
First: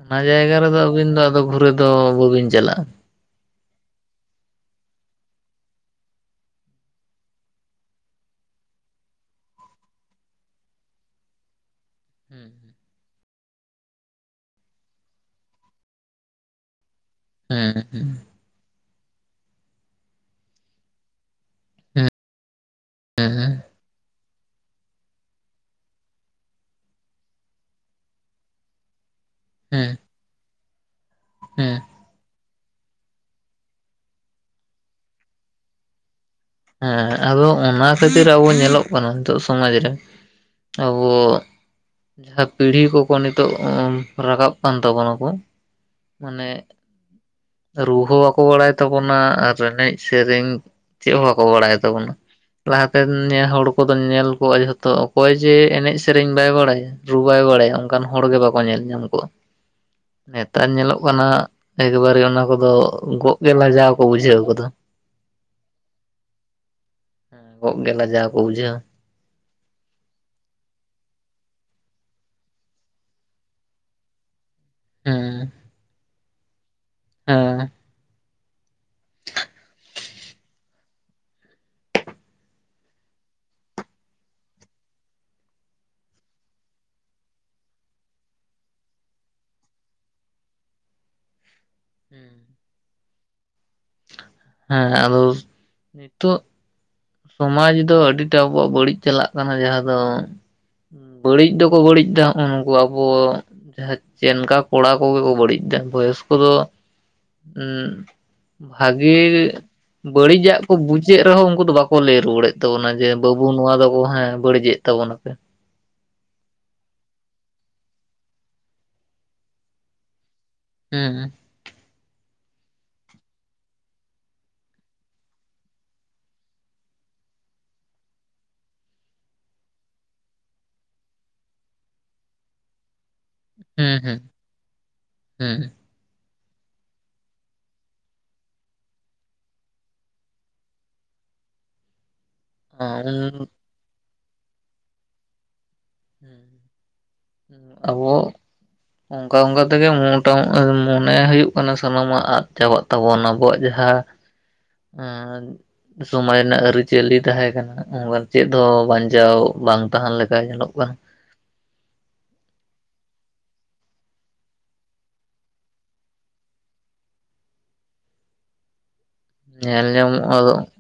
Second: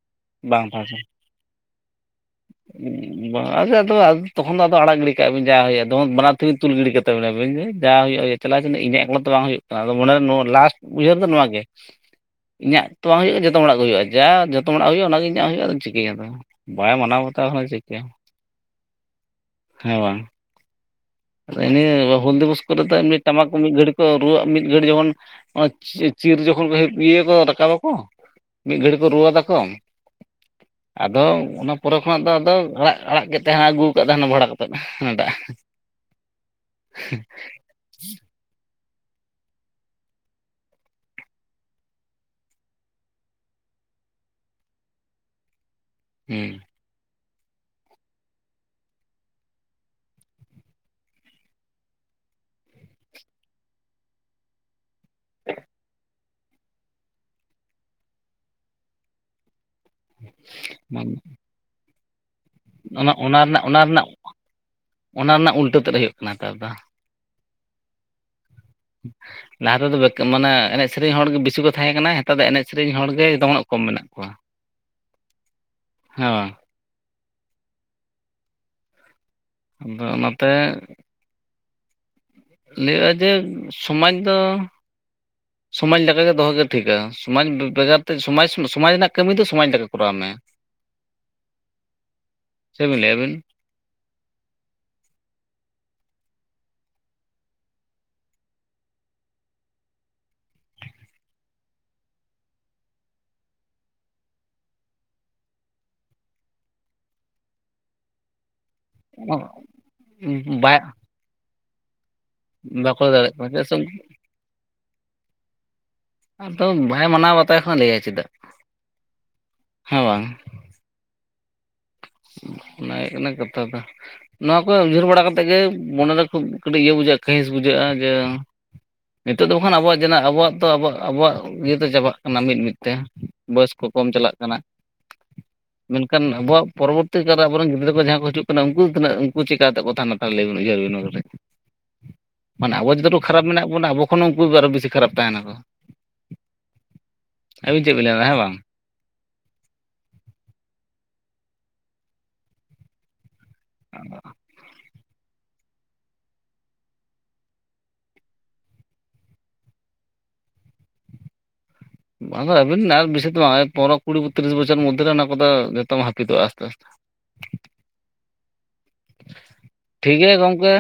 ᱚᱱᱟ ᱡᱟᱭᱜᱟ ᱵᱟᱝ ᱨᱮᱫᱚ ᱛᱟᱦᱮᱸ ᱟᱹᱵᱤᱱ ᱫᱚ ᱟᱫᱚ ᱜᱷᱩᱨᱮ ᱫᱚ ᱵᱟᱹᱵᱤᱱ ᱪᱟᱞᱟᱜᱼᱟ ᱟᱪ ᱟᱫᱚ ᱛᱚᱠᱷᱚᱱ ᱫᱚ ᱟᱫᱚ ᱟᱲᱟᱜ ᱜᱤᱰᱤ ᱠᱟᱜᱼᱟ ᱡᱟᱭ ᱦᱩᱭᱩᱜᱼᱟ ᱵᱟᱱᱟᱨ ᱛᱮᱵᱤᱱ ᱛᱩᱞ ᱜᱤᱰᱤ ᱠᱟᱛᱟ ᱵᱮᱤᱱᱟᱵᱤᱱ ᱡᱟ ᱦᱩᱭᱩᱜᱼᱟ- ᱪᱟᱞᱟᱜᱣ ᱤᱧᱟᱹᱜ ᱮᱠᱞᱚ ᱫᱚ ᱵᱟᱝ ᱦᱩᱭᱩᱜ ᱠᱟᱱᱟ ᱟ ᱢᱚᱱᱮ ᱱᱚᱣᱟ ᱞᱟᱥᱴ ᱩᱭᱦᱟᱹᱨ ᱫᱚ ᱱᱚᱣᱟᱣᱟᱜ ᱜᱮ ᱤᱧᱟᱹᱜ ᱛᱚ ᱵᱟᱝ ᱦᱩᱭᱩᱜᱼᱟ ᱡᱚᱛᱚ ᱦᱚᱲᱟᱜ ᱜᱮ ᱦᱩᱭᱩᱜᱼᱟ ᱡᱟ ᱡᱚᱛᱚ ᱦᱚᱲᱲᱟᱜ ᱦᱩᱭᱩᱜᱼᱟ ᱚᱱᱟᱜᱮᱧ᱾ ᱧᱚᱜ ᱦᱩᱭᱩᱜᱼᱟ ᱪᱤᱠᱟᱹᱭᱟᱫᱚ ᱵᱟᱭ ᱢᱟᱱᱟᱣ ᱵᱟᱛᱟᱣ ᱦᱮᱸ ᱠᱟᱱᱟ ᱦᱮᱸ ᱪᱤᱠᱟᱹᱭᱟ ᱦᱮᱸ ᱵᱟᱝ ᱦᱮᱸ ᱟᱱᱤᱭᱟᱹ ᱦᱩᱞ ᱫᱤᱵᱚᱥ ᱠᱚᱨᱮ ᱫᱚ ᱢᱤᱫ ᱦᱮᱸ ᱴᱟᱢᱟᱠ ᱠᱚ ᱢᱤᱫ ᱜᱷᱟᱹᱲᱤᱡ ᱠᱚ- ᱨᱩᱣᱟᱹᱜ ᱢᱤᱫ ᱜᱷᱟᱹᱲᱤᱡ ᱡᱚᱠᱷᱚᱱ ᱚᱱᱟ ᱪᱤᱨ ᱡᱚᱠᱷᱚᱱ ᱠᱚ ᱤᱭᱟᱹᱠᱚ ᱨᱟᱠᱟᱵᱟᱠᱚ᱾ ᱢᱤᱫ ᱜᱷᱟᱹᱲᱤᱡ ᱠᱚ ᱨᱩᱣᱟᱹ ᱫᱟ ᱠᱚ (inaudible) ᱟᱫᱚ ᱚᱱᱟ ᱦᱮᱸ ᱯᱚᱨᱮ ᱠᱷᱚᱱᱟᱜ ᱫᱚ ᱟᱫᱚ ᱟᱲᱟᱜ ᱟᱲᱟᱜ ᱠᱮᱫ ᱛᱮᱱᱟ ᱟᱹᱜᱩ ᱟᱠᱟᱫ ᱛᱟᱦᱮᱱᱟ ᱵᱷᱟᱲᱟ ᱠᱟᱛᱮᱫ ᱫᱟᱜ᱾ ᱦᱮᱸ ᱟᱫᱚ ᱚᱱᱟ ᱠᱷᱟᱹᱛᱤᱨ ᱟᱵᱚ ᱧᱮᱞᱚᱜ ᱠᱟᱱᱟ ᱱᱤᱛᱚᱜ ᱥᱚᱢᱟᱡ ᱨᱮ ᱟᱵᱚ- ᱡᱟᱦᱟᱸ ᱯᱤᱲᱦᱤ ᱠᱚᱠᱚ ᱱᱤᱛᱚᱜ ᱨᱟᱠᱟᱵ ᱠᱟᱱ ᱛᱟᱵᱚᱱᱟ ᱠᱚ ᱦᱩᱸ ᱢᱟᱱᱮ- ᱨᱩ ᱦᱚᱸ ᱵᱟᱠᱚ ᱵᱟᱲᱟᱭ ᱛᱟᱵᱚᱱᱟ ᱮᱱᱮᱡ ᱥᱮᱨᱮᱧ ᱪᱮᱫ ᱦᱚᱸ ᱵᱟᱠᱚ ᱵᱟᱲᱟᱭ ᱛᱟᱵᱚᱱᱟ ᱞᱟᱦᱟᱛᱮ ᱱᱮ ᱦᱚᱲ ᱠᱚᱫᱚ ᱧᱮᱞ ᱠᱚᱜᱼᱟ ᱡᱷᱚᱛᱚ᱾ ᱚᱠᱚᱭ ᱡᱮ ᱮᱱᱮᱡ ᱥᱮᱨᱮᱧ ᱵᱟᱭ ᱵᱟᱲᱟᱭᱟ ᱨᱩ ᱵᱟᱭ ᱵᱟᱲᱟᱭᱟ ᱚᱱᱠᱟᱱ ᱦᱚᱲᱜ ᱵᱟᱠᱚ ᱧᱮᱞ ᱧᱟᱢ ᱠᱚᱜᱣᱟ᱾ ᱱᱮᱛᱟᱨ ᱧᱮᱞᱚᱜ ᱠᱟᱱᱟ ᱮᱠᱵᱟᱨᱮ ᱚᱱᱟ- ᱫᱚ ᱚᱱᱟ ᱜᱚᱜ ᱚᱱᱟ ᱜᱮ ᱨᱮᱱᱟᱜ ᱚᱱᱟ ᱞᱟᱡᱟᱣ ᱠᱚ ᱨᱮᱱᱟᱜ ᱵᱩᱡᱷᱟᱹᱣ ᱠᱟᱫᱟ ᱚᱱᱟ ᱨᱮᱱᱟᱜ ᱩᱞᱴᱟᱹ ᱛᱮᱫ ᱦᱩᱭᱩᱜ ᱠᱟᱱᱟ ᱱᱮᱛᱟᱨ ᱫᱚ ᱜᱚ ᱜᱮ ᱞᱟᱡᱟᱣ ᱠᱚ ᱵᱩᱡᱷᱟᱹᱣᱟ ᱦᱩᱸ ᱞᱟᱦᱟ ᱛᱮᱫᱚ ᱢᱟᱱᱮ ᱮᱱᱮᱡ ᱥᱮᱨᱮᱧ ᱦᱚᱲ ᱜᱮ ᱵᱤᱥᱤ ᱠᱚ ᱛᱟᱦᱮᱸ ᱠᱟᱱᱟ ᱱᱮᱛᱟᱨ ᱫᱚ ᱮᱱᱮᱡ ᱥᱮᱨᱮᱧ ᱦᱚᱲ ᱜᱮ ᱡᱚᱛᱚᱱᱟᱜ ᱠᱚᱢ ᱢᱮᱱᱟᱜ ᱠᱚᱣᱟ᱾ (inaudible) ᱦᱮᱸ ᱦᱮᱸᱵᱟ ᱦᱮᱸ ᱟᱫᱚ ᱚᱱᱟᱛᱮ᱾ ᱞᱟᱹᱭᱟᱹᱜᱼᱟ ᱡᱮ ᱥᱚᱢᱟᱡ ᱫᱚ- ᱥᱚᱢᱟᱡᱽ ᱞᱮ ᱞᱮᱠᱟᱠᱟᱜᱮ ᱫᱚᱦᱚᱜᱮ ᱴᱷᱤᱠᱟ ᱥᱚᱢᱟᱡᱽ ᱵᱮᱜᱟᱨ ᱛᱮ ᱥᱚᱢᱟᱡᱽ ᱥᱚᱢᱟᱡᱽ ᱨᱮᱱᱟᱜ ᱠᱟᱹᱢᱤ ᱫᱚ ᱥᱚᱢᱟᱡᱽ ᱞᱮᱠᱟ ᱠᱚᱨᱟᱣ ᱢᱮᱸ (inaudible) ᱦᱮᱸ ᱪᱮᱫ ᱵᱮᱱ ᱞᱟᱹᱭᱟ ᱟᱵᱮᱱ ᱦᱮᱸ ᱟᱫᱚ ᱱᱤᱛᱚᱜ ᱥᱚᱢᱟᱡ ᱫᱚ ᱟᱹᱰᱤᱴᱟ ᱟᱵᱚᱣᱟᱜ ᱵᱟᱹᱲᱤᱡ ᱪᱟᱞᱟᱜ ᱠᱟᱱᱟ ᱡᱟᱦᱟᱸ ᱫᱚ- ᱵᱟᱹᱲᱤᱡ ᱫᱚᱠᱚ ᱵᱟᱹᱲᱤᱡ ᱫᱫᱟᱜ ᱩᱱᱠᱩ ᱟᱵᱚ- ᱡᱟᱦᱟᱸ ᱪᱮᱱᱠᱟ ᱠᱚᱲᱟ ᱠᱚᱜᱮ ᱠᱚ ᱵᱟᱹᱲᱤᱡᱫ ᱫᱟ ᱵᱚᱭᱚᱥ ᱠᱚᱫᱚ᱾ ᱵᱷᱟᱜᱤ ᱵᱟᱹᱲᱤᱡᱟᱜ ᱠᱚ ᱵᱟᱭ ᱵᱩᱡᱮᱫ ᱨᱮᱦᱚᱸ ᱩᱱᱠᱩ ᱫᱚ ᱵᱟᱠᱚ ᱞᱟᱹᱭ ᱨᱩᱣᱟᱹᱲᱮᱫ- ᱛᱟᱵᱚᱱᱟ ᱵᱟᱠᱚ ᱡᱮ ᱫᱟᱲᱮᱭᱟᱜ ᱵᱟᱹᱵᱩ ᱠᱟᱱᱟ ᱪᱮᱫᱟᱜ ᱱᱚᱣᱟ ᱥᱮ ᱫᱚᱠᱚ ᱦᱮᱸ ᱵᱟᱹᱲᱤᱡᱮᱫ ᱛᱟᱵᱚᱱᱟᱯᱮ᱾ ᱟᱫᱚ ᱵᱟᱭ ᱢᱟᱱᱟᱣ ᱵᱟᱛᱟᱣ ᱠᱷᱟᱡ ᱞᱟᱹᱭᱟ ᱪᱮᱫᱟᱜ ᱦᱮᱸ ᱵᱟᱝ ᱦᱮᱸ ᱚᱱᱟ ᱦᱩᱭᱩᱜ ᱠᱟᱱᱟ ᱠᱟᱛᱷᱟ ᱫᱚ᱾ ᱱᱚᱣᱟ ᱠᱚ ᱩᱭᱦᱟᱹᱨ ᱵᱟᱲᱟ ᱠᱟᱛᱮᱜ ᱜᱮ ᱢᱚᱱᱮ ᱨᱮ ᱠᱷᱩᱵ ᱠᱟᱹᱴᱤᱡ ᱤᱭᱟᱹ ᱵᱩᱡᱷᱟᱹᱜ-ᱟ ᱠᱟᱹᱦᱤᱥ ᱵᱩᱡᱷᱟᱹᱜ-ᱟ ᱡᱮ ᱱᱤᱛᱚᱜ ᱫᱚ ᱵᱟᱠᱷᱟᱱ ᱟᱵᱚᱣᱟᱜ ᱡᱟ ᱵᱚᱣᱟᱜ ᱛᱚ ᱟᱵᱚᱣᱟᱜ ᱤᱭᱟᱹᱛᱮ ᱪᱟᱵᱟᱜ ᱠᱟᱱᱟ ᱢᱤᱫ ᱢᱤᱫ ᱛᱮ ᱵᱟᱭᱚᱥ ᱠᱚ ᱦᱩᱸ ᱠᱚᱢ ᱦᱩᱸ ᱪᱟᱞᱟᱜ ᱠᱟᱱᱟ ᱢᱮᱱᱠᱷᱟᱱ ᱟᱵᱚᱣᱟᱜ᱾ ᱯᱚᱨᱚᱵᱚᱨᱛᱤ ᱠᱟᱞᱨᱮ ᱟᱵᱚᱨ ᱨᱮᱱ ᱜᱤᱫᱽᱨᱟᱹ ᱠᱚ ᱡᱟᱦᱟᱸ ᱠᱚ ᱦᱤᱡᱩᱜ ᱠᱟᱱᱟ ᱩᱱᱠᱩ ᱛᱤᱱᱟᱹᱜ ᱩᱱᱠᱩ ᱪᱤᱠᱟᱛᱮ ᱠᱟᱛᱮ ᱠᱟ ᱛᱟᱦᱮᱱᱟ ᱛᱟᱦᱚᱞᱮ ᱞᱟᱹᱭ ᱩᱭᱦᱟᱹᱨᱤᱱ ᱚᱱᱟ ᱢᱟᱱᱮ ᱟᱵᱚ ᱡᱚᱛᱚᱴᱟ ᱦᱩᱸ ᱠᱷᱟᱨᱟᱯ ᱢᱮᱱᱟᱜ ᱵᱚᱱᱟ ᱟᱵᱚ ᱠᱷᱚᱱ ᱩᱱᱠᱩ ᱫᱚ ᱟᱨᱚ ᱵᱮᱥᱤ ᱠᱷᱟᱨᱟᱯ ᱛᱟᱦᱮᱱᱟ ᱠᱚ ᱦᱮᱸ ᱦᱮᱸ ᱟᱹᱵᱤᱱ ᱪᱮᱫ ᱵᱤᱱ ᱞᱟᱹᱭᱫᱟ ᱟᱵᱚᱭᱟᱜ ᱦᱮᱸ ᱵᱟᱝ ᱚᱱᱠᱟ ᱚᱱᱠᱟ ᱛᱮᱜᱮ ᱢᱚᱴᱟ ᱢᱚᱱᱮ ᱦᱩᱭᱩᱜ ᱠᱟᱱᱟ ᱥᱟᱱᱟᱢᱟᱜ ᱟᱫ ᱪᱟᱵᱟᱜ ᱛᱟᱵᱚᱱ ᱟᱵᱚᱣᱟᱜ ᱡᱟᱦᱟᱸ ᱟ (unintelligible) ᱥᱚᱢᱟᱡ ᱨᱮᱱᱟᱜ ᱟᱹᱨᱤᱪᱟᱹᱞᱤ ᱛᱟᱦᱮᱸ ᱠᱟᱱᱟ ᱚᱱᱠᱟ ᱪᱮᱫ ᱦᱚᱸ ᱵᱟᱧᱪᱟᱣ ᱵᱟᱝ ᱛᱟᱦᱮᱱ ᱞᱮᱠᱟ ᱧᱮᱞᱚᱜ ᱵᱟᱝ ᱵᱟᱝ ᱟᱵᱤᱱ ᱟᱨ ᱵᱮᱥᱤ ᱫᱚ ᱵᱟᱝ ᱯᱚᱱᱮᱨᱚ ᱠᱩᱲᱤ ᱛᱤᱨᱤᱥ ᱵᱚᱪᱷᱚᱨ ᱢᱚᱫᱽᱷᱮᱨᱮ ᱚᱱᱟ ᱠᱚ ᱫᱚ ᱡᱚᱛᱚᱢ ᱦᱟᱹᱯᱤᱫᱚᱜᱼᱟ ᱟᱥᱛᱮᱼᱟᱥᱛᱮ᱾ ᱧᱮᱞ ᱴᱷᱤᱠ ᱧᱟᱢᱚᱜᱼᱟ ᱜᱮᱭᱟ ᱟᱫᱚ ᱜᱚᱝᱠᱮ᱾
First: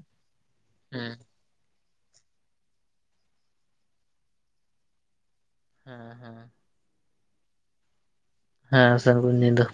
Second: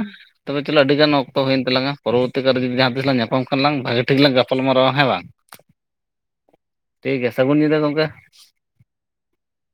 ᱛᱚᱵᱮ ᱪᱚᱞᱚ ᱟᱹᱰᱤ ᱦᱮᱸ ᱜᱟᱱ ᱚᱠᱛᱚ ᱦᱩᱭᱮᱱ ᱛᱞᱟᱝ-ᱟ, ᱯᱚᱨᱵᱚᱨᱛᱤ ᱠᱟᱞ ᱨᱮ ᱡᱩᱤ ᱡᱟᱦᱟᱸ ᱛᱤᱥᱟᱞᱟᱝ ᱧᱟᱯᱟᱢ ᱠᱷᱟᱱᱞᱟᱝ ᱵᱷᱟᱹᱜᱤ ᱴᱷᱤᱠ ᱞᱟᱝ ᱜᱟᱯᱟᱞ ᱢᱟᱨᱟᱣᱟ ᱦᱮᱸ ᱵᱟᱝ᱾ (inaudible) ᱦᱮᱸ ᱦᱮᱸ ᱴᱷᱤᱠ ᱜᱮᱭᱟ ᱥᱟᱹᱜᱩᱱ ᱧᱤᱫᱟᱹ ᱜᱚᱝᱠᱮ ᱾ ᱦᱮᱸ ᱥᱟᱜᱩᱱ ᱧᱤᱫᱟᱹ